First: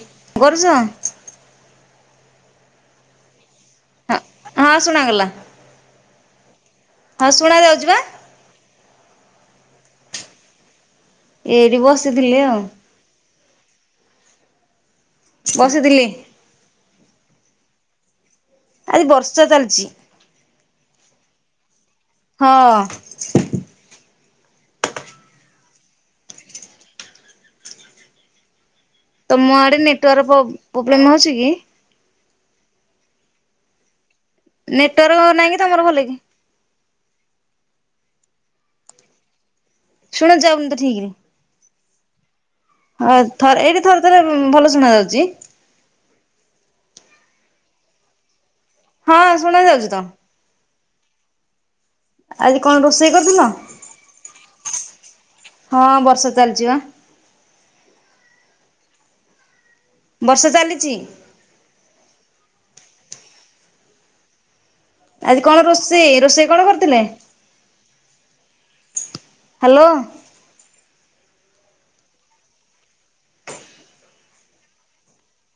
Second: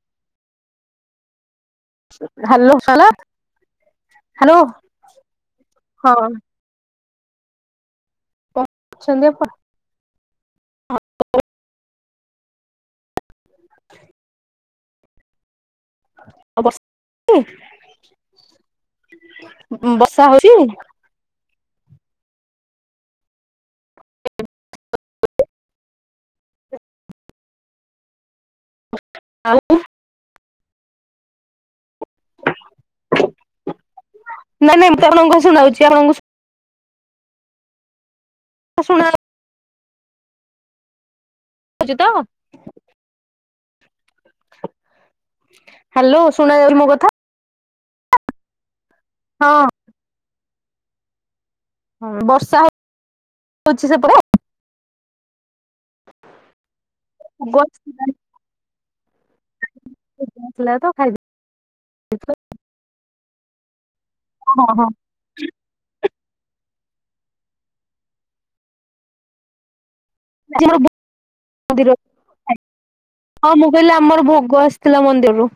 [inaudible] କରୁଛ। [unintelligible] ହେଲୋ ହଁ ହଁ ଶୁଣାଗଲା, ହଁ ହଁ ଶୁଣାଯାଉଛି ବା। ଚନ୍ଦପୁର ଏଇଠି ବସିଥିଲି ଆଉ। ବସିଥିଲେ। ଆଜି ବର୍ଷା ଚାଲିଛି [unintelligible] ବର୍ଷା ହେଉଛି। ହଁ। ତ ମୋ ଆଉ ଆଡ଼େ ନେଟୱାର୍କ ପ୍ରୋ -ପ୍ରୋବ୍ଲେମ ହେଉଛି କି। [inaudible] ନାଇଁ ନାଇଁ ମୁଁତେ ଆପଣଙ୍କୁ ନେଟୱାର୍କ କଣ ନାହିଁ କି ଶୁଣାଉଛି ତମର ଭଲ କି ଆପଣଙ୍କୁ- ଶୁଣ ଶୁଣା ଯାଉନି ତ ଠିକ ରେ। କରୁଛତା ହଁ ଥ ଏଇଠି ଥରେ ଥରେ ଭଲ ଶୁଣା ଯାଉଛି। ହେଲୋ ଶୁଣା ଯାଉଛି ମୋର କଥା। ହଁ ଶୁଣା ଯାଉଛି ତ। ବର୍ଷା ଆଜି କଣ ରୋଷେଇ କରିଥିଲ। ହଉଛି ସେପଟେ? ହଁ ବର୍ଷା ଚାଲିଛିବା। [unintelligible] ବର୍ଷା ଆସିଥିଲା ତ ଚାଲିଛି। ଖାଇଦେଲି। ହଁ ହଁ। ଆଜି କଣ ରୋଷେଇ ରୋଷେଇ କଣ କରିଥିଲେ। ହେଲୋ। [unintelligible] ହଁ ମୁଁ କହିଲି ଆମର ଭୋଗ ଆସିଥିଲା ମନ୍ଦିରରୁ।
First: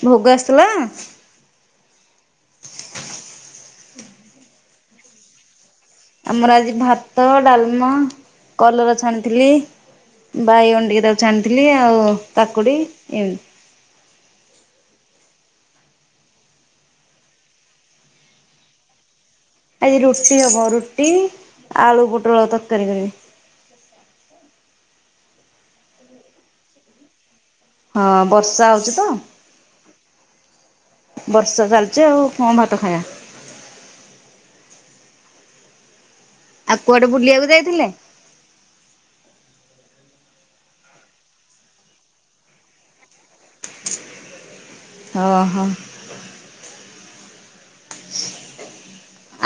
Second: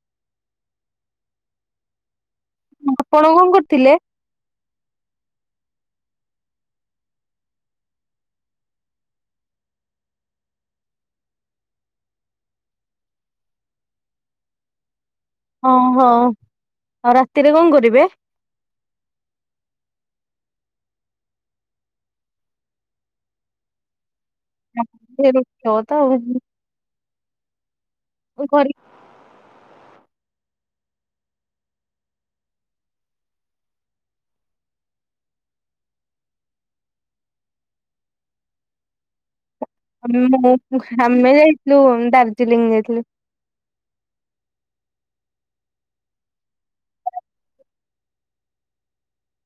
ଭୋଗ ଆସିଥିଲା ଆପଣ କଣ କରଥିଲେ। ଆମର ଆଜି ଭାତ ଡାଲମା କଲରା ଛାଣିଥିଲି। ବାଇଗଣ ଟିକେ ତାକୁ ଛାଣିଥିଲି ଆଉ କାକୁଡି ଏମିତି ଅଁ ହୋ ଅ ରାତିରେ କଣ କରିବେ? ଆଜି ରୁଟି ହବ ରୁଟି, ଆଳୁ ପୋଟଳ ତରକାରୀ କରିବି। [unintelligible] ହଁ ବର୍ଷା ଘରେ ହୋଉଚି ତ। ବର୍ଷା ଚାଲିଚି ଆଉ କଣ ଭାତ ଖାଇବା? ଆଉ କୁଆଡେ ବୁଲିବାକୁ ଯାଇଥିଲେ? [unintelligible] ଆମେ ଯାଇଥିଲୁ ଦାର୍ଜିଲିଂ ଯାଇଥିଲୁ। ଓହୋ।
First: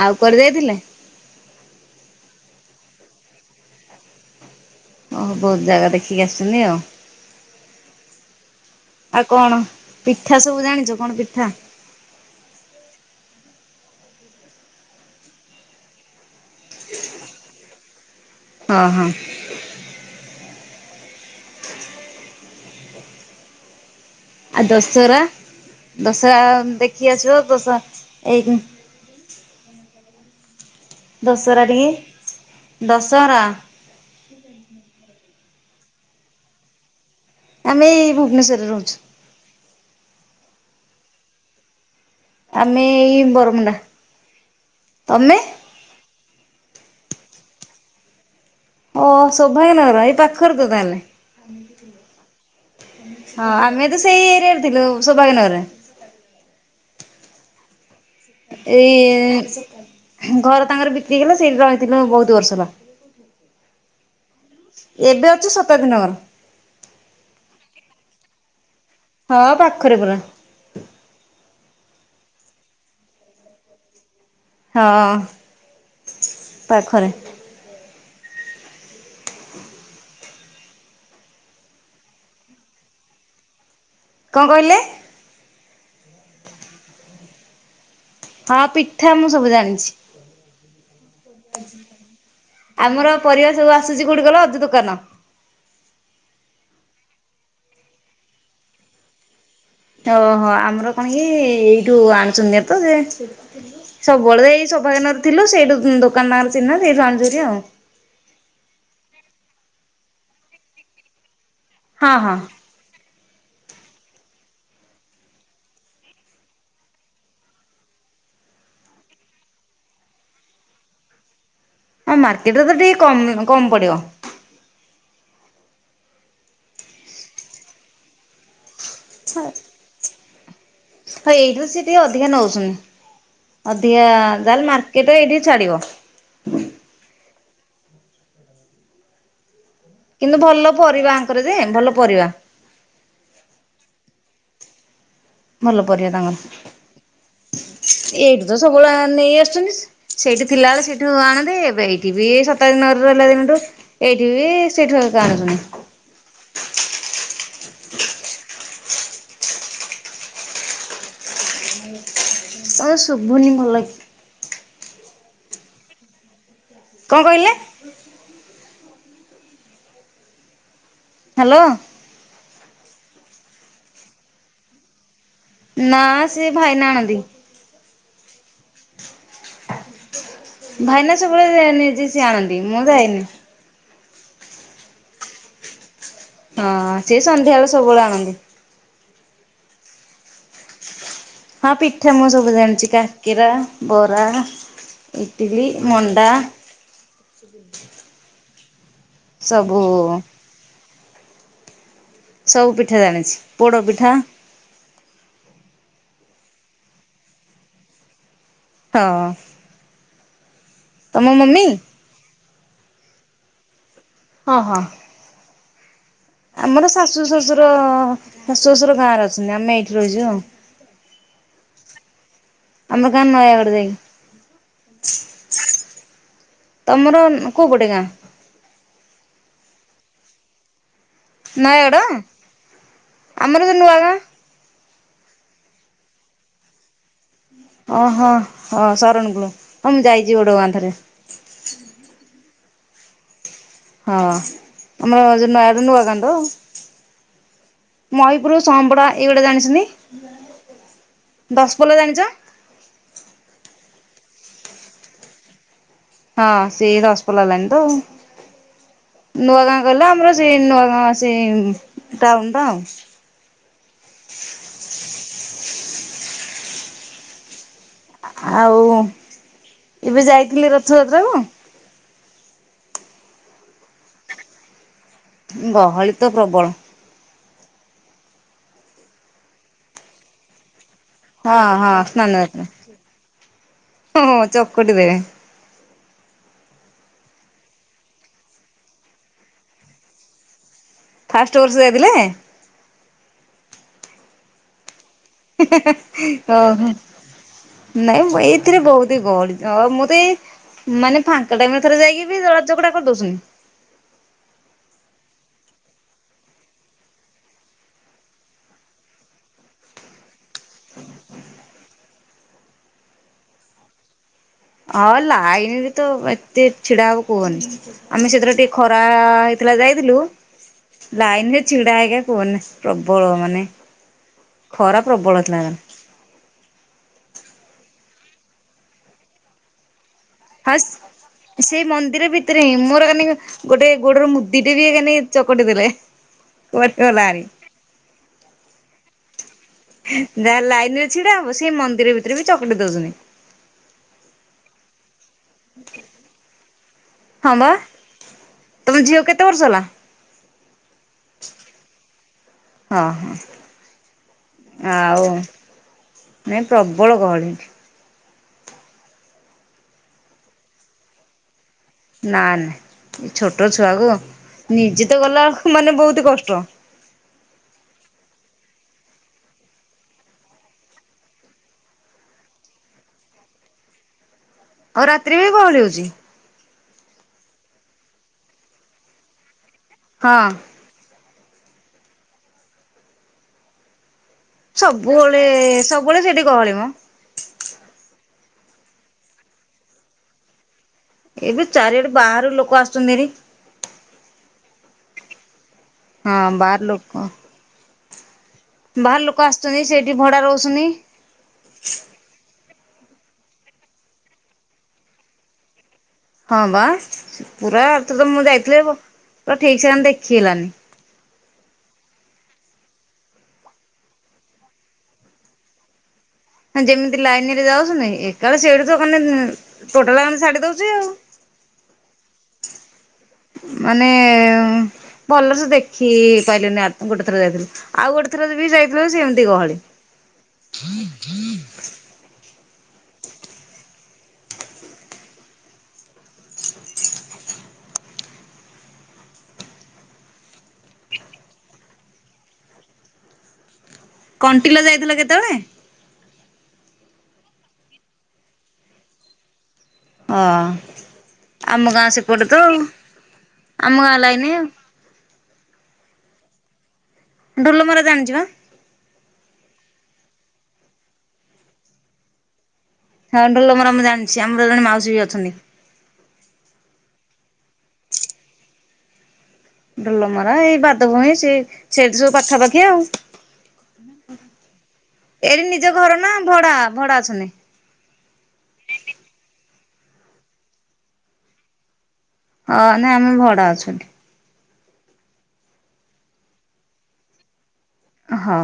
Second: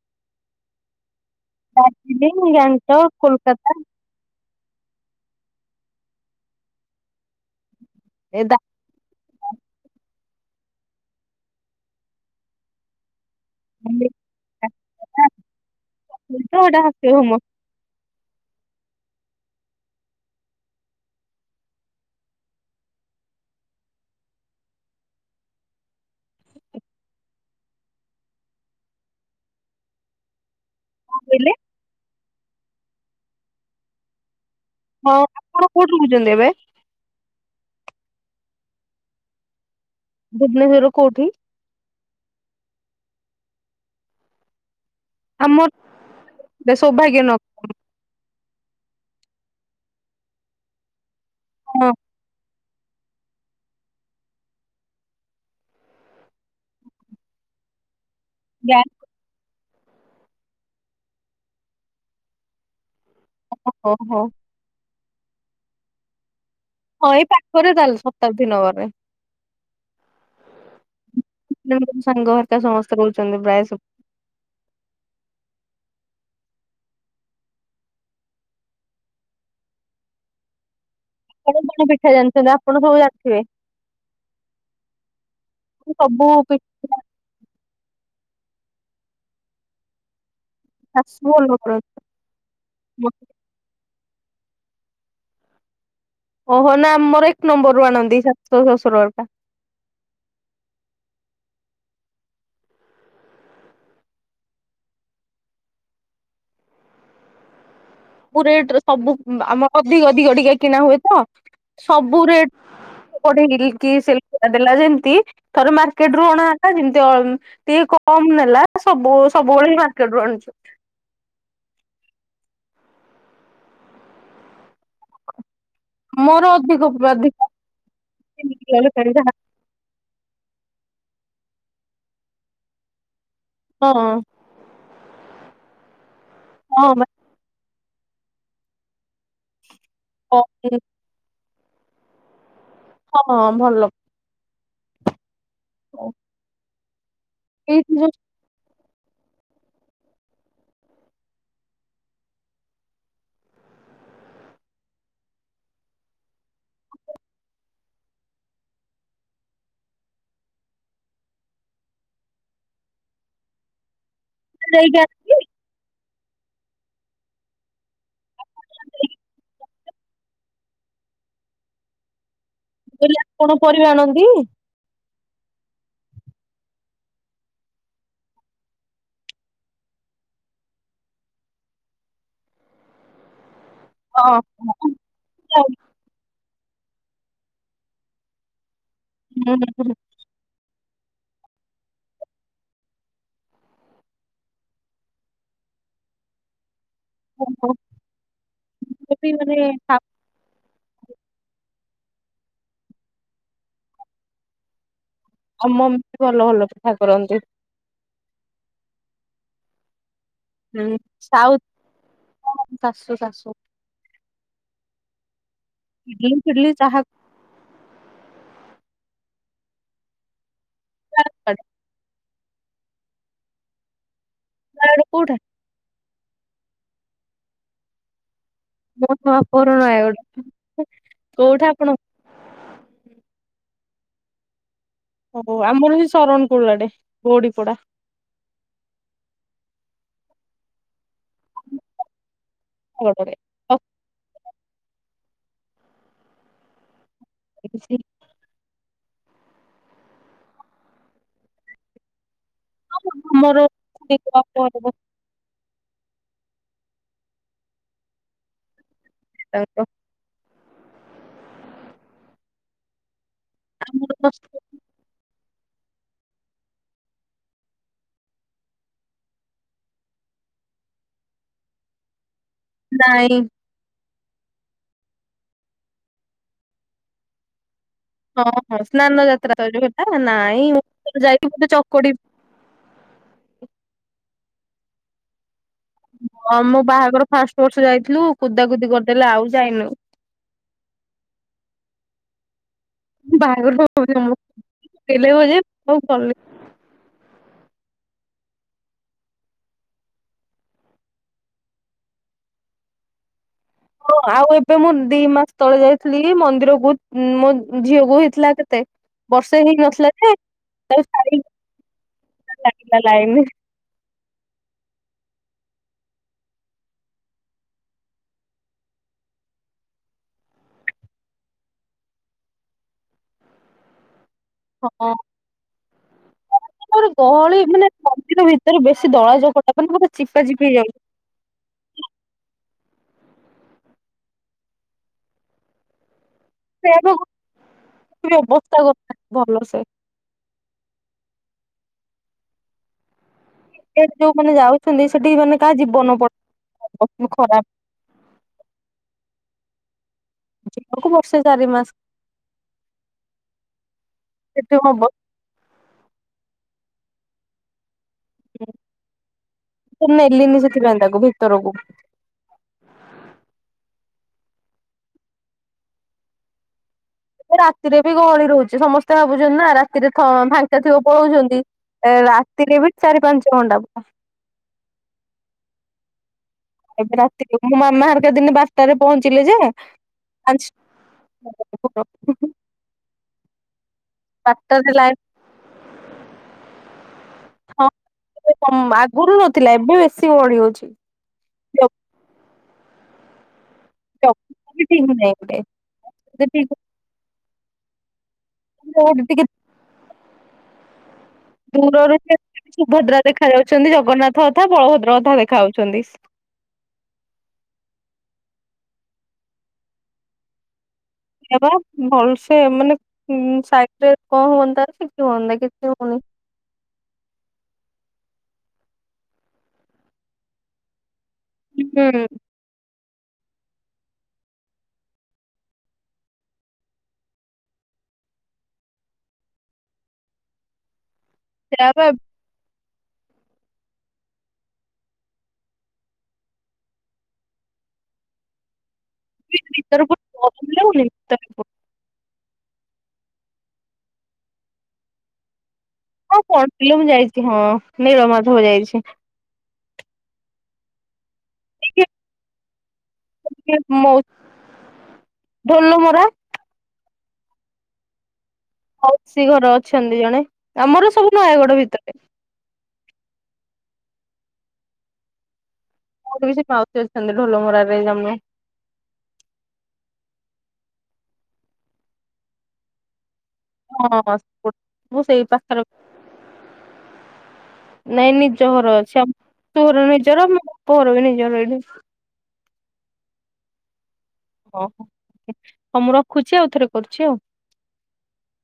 ଆଉ କୁଆଡ଼େ ଯାଇଥିଲେ? ଦାର୍ଜିଲିଂ, ଗ୍ୟାଟକ, କୋଲକାତା। ଓ ବହୁତ ଜାଗା ଦେଖିକି ଆସିଚନି ଆଉ। ଏଇ ଦା ଆଉ କଣ? ପିଠା ସବୁ ଜାଣିଚୁ କଣ ପିଠା? [unintelligible] ହଁ ହଁ। ଆ ଦଶହରା ଦଶ ଦେଖି ଆସବାବ ଦଶ ଦଶରା ଏଇ- କହିଲେ ଦଶହରା ଟିକେ ଦଶହରା। ହଁ ଆପଣ କୋଉଠି ରହୁଚନ୍ତି ଏବେ? ଆମେ ଏଇ ଭୁବନେଶ୍ୱରରେ ରହୁଚୁ। ଭୁବନେଶ୍ୱର କୋଉଠି? ଆମେ ଏଇ ବରମୁଣ୍ଡା ତମେ? ଆମର୍ ସୌଭାଗ୍ୟ ନ ଓ ସୌଭାଗ୍ୟ ନଗର ଏଇ ପାଖରେ ତ ତାହେଲେ ହଁ। ହଁ ଆମେ ତ ସେଇ ଏରିଆ ରେ ଥିଲୁ ସୌଭାଗ୍ୟ ନଗରରେ। ଜାଣିଲି। ଏଇ ଘର ତାଙ୍କର ବିକ୍ରି ହେଲା ସେଇଟି ରହିଥିଲୁ ବହୁତ ବର୍ଷ ହେଲା। ଓ ହୋ ହୋ। ଏବେ ଅଛୁ ଶତାଦ୍ଦିନଗର। ହଁ ଏଇ ପାଖରେ ତାହେଲେ ଶତାବ୍ଦୀ ନଗରେ। ହଁ ପାଖରେ ପୁରା। ଯେମିତିସାଙ୍ଗ ହେରିକା ସମସ୍ତେ ରହୁଚନ୍ତି ପ୍ରାୟେ ସବୁ। ହଁ ପାଖରେ। କଣ କଣ ପିଠା ଜାଣିଚନ୍ତି ଆପଣ ବହୁତ ଜାଣିଥିବେ। କଣ କହିଲେ? ସବୁ ପି ହଁ ପିଠା ମୁଁ ସବୁ ଜାଣିଛି। ଶାଶୁ ଭଲ କରନ୍ତି। ଆମର ମତେ ପରିବା ସବୁ ଆସୁଚି କୋଉଠି କହିଲ ଅଜୁ ଦୋକାନ। ଓହୋ ନା ଆମର ଏକ ନମ୍ବରରୁୁ ଆଣନ୍ତି ସାଶୁ ଶଶୁର ହେରିକା। ଓହୋ ଆମର କଣ କି ଏଇଠୁ ଆଣୁଚନ୍ତି ତ ଯେ ସବୁବେଳେ ଏଇ ଶୌଭାଗ୍ୟନଗର ଥିଲୁ ସେଇଟୁ ଦୋକାନ ତାଙ୍କରଚିହ୍ନା ସେଇଟୁ ଆଣୁଚୁନ୍ତି ଆଉ। ସବୁ ରେଟରେ ସବୁ ଆମ ଅଧିକ ଅଧିକ ଟିକେ କିଣା ହୁଏ ତ ହଁ ସବୁ ହଁ ରେଟ୍ କଢେଇଗିରିକିସେଲଫଟା ଦେଲା ଯେ ଏମିତି ଥରେ ମାର୍କେଟ ରୁ ଅଣା ହେଲା ଯେମିତି ଅଁ ଟିକେ କମ ନେଲା ସବୁ ସବୁବେଳେ ମାର୍କେଟ ରୁ ଆଣୁଛୁ। ଅଁ ମାର୍କେଟରେ ତ ଟିକେ କମ କମ ପଡିବ। ମୋର ଅଧିକ ଉପ ଅଧିକ [unintelligible] [unintelligible] ଆଁ ଏଇଠୁ ସେଟିକେ ଅଧିକା ନଉଛନ୍। ହଁ ଅଧିକା ଯାହେଲେ ମାର୍କେଟ ଏଇଠିକି ଛାଡ଼ିବ। ହଁବା କିନ୍ତୁ ଭଲ ପରିବା ଆଙ୍କରଯେ ଭଲ ପରିବା। ହଁ ଭଲ। ଭଲ ପରିବା ଏଇଠି ଯୋଉ ତାଙ୍କର ଏଇଠୁତ ସବୁବେଳେ ନେଇ ଆସୁଚନ୍ତି। ସେଇଠି ଥିଲାବେଳେ ସେଇଠୁ ଆଣନ୍ତି ଏବେ ଏଇଠିବି ସତାବ୍ଦୀନଗ ରହିଲାଦିନଠୁ ଏଇଠିବି ସେଇଠି ଏକା ଆଣୁଚନ୍ତି। [inaudible] ତମ ଶୁବୁନି ଭଲକି। ସେଇ କା କଁ କହିଲେ? ଆଣିଲି ହାଲୋ। ମୁଁକହିଲି ଆପଣପରିବା ଆଣନ୍ତି? ନା ସିଏ ଭାଇନା ଆଣନ୍ତି। ଭାଇନା ସବୁବେଳେ ନିଯେ ସିଏ ଆଣନ୍ତି ମୁଁ ଯାଏନି। ଓହୋ [unintelligible] ହଁ ସେସନ୍ଧ୍ୟା ବେଳେ ସବୁବେଳେ ଆଣନ୍ତି। [unintelligible] ହଁ ପିଠା ମୁଁ ସବୁ ଜାଣିଚି କାକେରା ବରା ଇଟିଲି ମଣ୍ଡା ଓହୋ ମୁବି ମାନେ ସବୁ ଶା ସବୁ ପିଠା ଜାଣିଚି ପୋଡ଼ ପିଠା ଆଉ ମମିବି ଭଲ ଭଲ ପିଠା କରନ୍ତି। ହଁ। ହୁଁ ତମ ସାଉ ମମି? ଶାଶୁ ଶାଶୁ। ହଁ ହଁ। [unintelligible] ଆମର ଶାଶୁ ଶ୍ୱଶୁର ଶାଶୁ ଶଶୁର ଗାଁରେ ଅଛନ୍ତି ଆମେ ଏଇଠି ରହିଚୁ ଆଉ। [unintelligible] ଆମ ଗାଁ ନୟାଗଡ଼ କୋଉଠା? ଯାଇକି। ତମର କୋଉପଟେ ଗାଁ? ମୋରତ ବାପଘର ନୟାଗଡ଼। କୋଉଠା ଆପଣ ନୟାଗଡ଼ ଆମରତ ନୂଆଗାଁ। ଓ ଆମରସେ ଶରଣକୁଡ଼ୁ ଆଡ଼େ ଗଡ଼ି ପଡ଼ା। ଓ ହଁ ହଁ ଶରଣକୁଳୁ ହଁ ମୁଁ ଯାଇଚି ବୋଡ଼ ବାନ୍ଥରେ। ମୁଁ ଏପଟେ ହଁ ଆମର ଯେଉ ନୟାଗଡ଼ ନୂଆ ଗାଁତ। [unintelligible] ମୟୂପୁର ସମ୍ପଡ଼ା ଏଇଗୁଡ଼ା ଜାଣିଚନ୍ତି ଦଶପଲ୍ଲା ଜାଣିଚ। ଆମର [unintelligible] ହଁ ସେଇ ରସପୋଲା ଲାଇନିତ ନୂଆ ଗାଁ କହିଲେ ଆମର ସେ ନୂଆଗାଁ ସେ ଟାଉନ୍ ଟା ଆମର ବ [unintelligible] ଆଉ ଏବେ ଯାଇଥିଲି ରଥଯାତ୍ରା କୁ ନାଇଁ ଗହଳି ତ ପ୍ରବଳ। ହଁ ହୋ ସ୍ନାନ ଯାତ୍ରା [unintelligible] ନାଇଁ ଯାଇକି ହଁ ଗୋଟେ ହଁ ଚକଡି ସ୍ନାନ ଯାତ ହ ଚକୁଟି ବେ ହଁ ମୁଁ ବାହାଘର ଫାଷ୍ଟ ବର୍ଷ ଯାଇଥିଲୁ କୁଦା କୁଦି କରିଦେଲେ ଆଉ ଯାଇନୁ। ଫାଷ୍ଟ ବର୍ଷ ଯାଇଥିଲେ। ବାହାଘର ତ [unintelligible] ଓ ନାଇଁ ମୁଁ ଏଇଥିରେ ବହୁତ ହି ଗଡି ତ ମୁଁ ତ ଏଇ ମାନେ ଫାଙ୍କା ଟାଇମ ଥରେ ଯାଇକି ବି ଦଳା ଚକଟା କରିଦଉଛନ୍ତି। ହଁ ଆଉ ଏବେ ମୁଁ ଦି ମାସ ତଳେ ଯାଇଥିଲି ମନ୍ଦିରକୁ ମୋ ଝିଅ କୁ ହେଇଥିଲା କେତେ? ବର୍ଷେ ହେଇ ନଥିଲା ଯେ, [unintelligible] ଲାଇନରେ ହଁ ଲାଇନ ବି ତ ଏତେ ଛିଡ଼ା ହବ କୁହନି। ଆମେ ସେଥିରେ ଟିକେ ଖରା ହେଇଥିଲା ଯାଇଥିଲୁ ଲାଇନ ରେ ଛିଡ଼ା ହେଇକା କୁହନି ପ୍ରବଳ ମାନେ ଖରା ହଁ ପ୍ରବଳ ଟାଣ। ଗହଳି ମାନେ ମନ୍ଦିର ଭିତରେ ବେଶୀ ଦଳାଜପଟା କ ବୋତେ ଚିପା ଚିପି ଫାଷ୍ଟ ହେଇଯାଉଛି। ସେଇ ମନ୍ଦିର ଭିତରେ ହିଁ ମୋର ଆନି ଗୋଟେ ଗୋଡ଼ର ମୁଦି ଟେ ବି ମାନେ ଚକଟି ଦେଲେ। ସେ କୁଆଡେ [unintelligible] ଗଲାଣି ଯାହା ଲାଇନ ରେ ଛିଡା ହବ ସେଇ ମନ୍ଦିର ଭିତରେ ବି ଚକଟି ଦଉଛନ୍ତି। ସେଠି ଯୋଉ ମାନେ ଯାଉଛନ୍ତି ସେଠି ମାନେ କାହା ଜୀବନ ପଡ ହଁ ଖରାପ। ବା ତମ ଝିଅ କେତେ ବର୍ଷ ହେଲା? ଯିବାକୁ ବର୍ଷେ ଚାରି ମାସ ହଁ ହଁ ସେଠି ହବ ଆଉ ନାଇଁ ପ୍ରବଳ ଗହଳି। ହଁ ନେଲିନି ସେଥିପାଇଁ ତାକୁ ଭିତରକୁ। ନା ନାଇ ଏ ଛୋଟ ଛୁଆକୁ ନିଜେ ତ ଗଲାକୁ ମାନେ ବହୁତ କଷ୍ଟ ରାତିରେ ବି ଗହଳି ରହୁଛି। ସମସ୍ତେ ଭାବୁଛନ୍ତି ନା ରାତିରେ ଫାଙ୍କା ଥିବ ପଳଉଛନ୍ତି ରାତିରେ ବି ଚାରି ପାଞ୍ଚ ଖଣ୍ଡା ପାଇଁ ଆଉ ରାତିରେ ବି ଗହଳି ହଉଛି? ଏବେ ରାତିରେ ମୋ ମାମା ହରକା ଦିନେ ବାରଟାରେ ପହଞ୍ଚିଲେ ଯେ ହଁ [unintelligible] ଅ ସବୁବେଳେ ସବୁବେଳେ ସେଇଠି ଗହଳି ମ। ହଁ ଆଗରୁ ନଥିଲା ଏବେ ବେଶୀ ଗହଳି ହଉଛି। ଏବେ ଚାରିଆଡେ ବାହାର ଲୋକ ଆସୁଛନ୍ତି ଏଠୀ [unintelligible] ନୁହେଁ ଏପଟେ ହଁ ବାହାର ଲୋକ କରିଥାନ୍ତେ ବାହାର ଗୋଟେ ଟିକେ ଲୋକ ଆସୁଛନ୍ତି ସେଇଠି ଭଡ଼ା ରହୁଛନ୍ତି। ଦୂରରୁ ସୁଭଦ୍ରା ଦେଖା ଯାଉଛନ୍ତି ଜଗନ୍ନାଥ ଅଧା ବଳଭଦ୍ର ଅଧା ଦେଖା ଯାଉଛନ୍ତି। ହଁ ବା ପୁରା ତ ମୁଁ ଯାଇଥିଲି ପୁରା ଠିକ ସେ ଦେଖି ହେଲାନି। ଏବା ଭଲସେ ମାନେ ସାଇ ରେ କଣ ହୁଅନ୍ତା ସେ କି ହୁଅନ୍ତା କିଛି ହଉନି। ଯେମିତି ଲାଇନ ରେ ଯାଉଛୁନି ଏକାଳ ସେଠ ମାନେ ଟୋଟାଲେ ମାନେ ଛାଡ଼ି ଦଉଛି ଆଉ। ହୁଁ ମାନେ ଭଲସ ଦେଖି ପାଇଲୁନୁ ଆ ଗୋଟେ ଥର ଯାଇଥିଲୁ। ଆଉ ଗୋଟେ ଥର ବି ଯାଇଥିଲୁ ସେ ଏମିତି ଗହଳି। ସେଟା ବା ଭିତରହୁ ଭିତର [inaudible] କଣ୍ଟିଲ ଯାଇଥିଲ କେତେବେଳେ? ହଁ କଣ୍ଟିଲୋ ମୁଁ ଯାଇଛି। ହଁ, ନୀଳମାଧବ ଯାଇଛି। ହଁ, ଆମ ଗାଁ ସେପଟ ତ ଆଉ। ଆମ ମୋ ଗାଁ ଲାଇନି ଆଉ ଢ଼ୋଲ ମରା ଡୋଲମରା ଜାଣିଛି? ମାଉସୀ ଘର ଅଛନ୍ତି ଜଣେ। ଆମର ସବୁ ନୟାଗଡ ଭିତରେ। ହଁ, ଢୋଲମରା ମୁ ଜାଣିଛି ଆମର ଜଣେ ମାଉସୀ ବି ଅଛନ୍ତି। ମୋର ବି ସେ ମାଉଶି ଆଛନ୍ତି ଢୋଲମରା ରେ ଜଣେ। ଡୋଲ ମରା, ଏଇ ବାଦ ଭୂଇଁ ସେ ସେଠି ସବୁ ପାଖାପାଖି ଆଉ। ହଁ ମୁଁ ସେଇ ଏଠି ପାଖରେ ନିଜ ଘର ନା ଭଡା, ଭଡା ଅଛନ୍ତି? ନାଇଁ ନିଜ ଘର ଅଛି। [unintelligible] ଘର ନିଜର ମୋ ବାପ ଘର ବି ନିଜର ଏଇଠି। ହଁ, ନାଇଁ ଆମେ ଭଡା ଅଛୁ ଏଠି। ଓହୋ। ହଉ ମୁଁ ରଖୁଛି। ଆଉ ଥରେ କରୁଛି ଆଉ। ହଁ।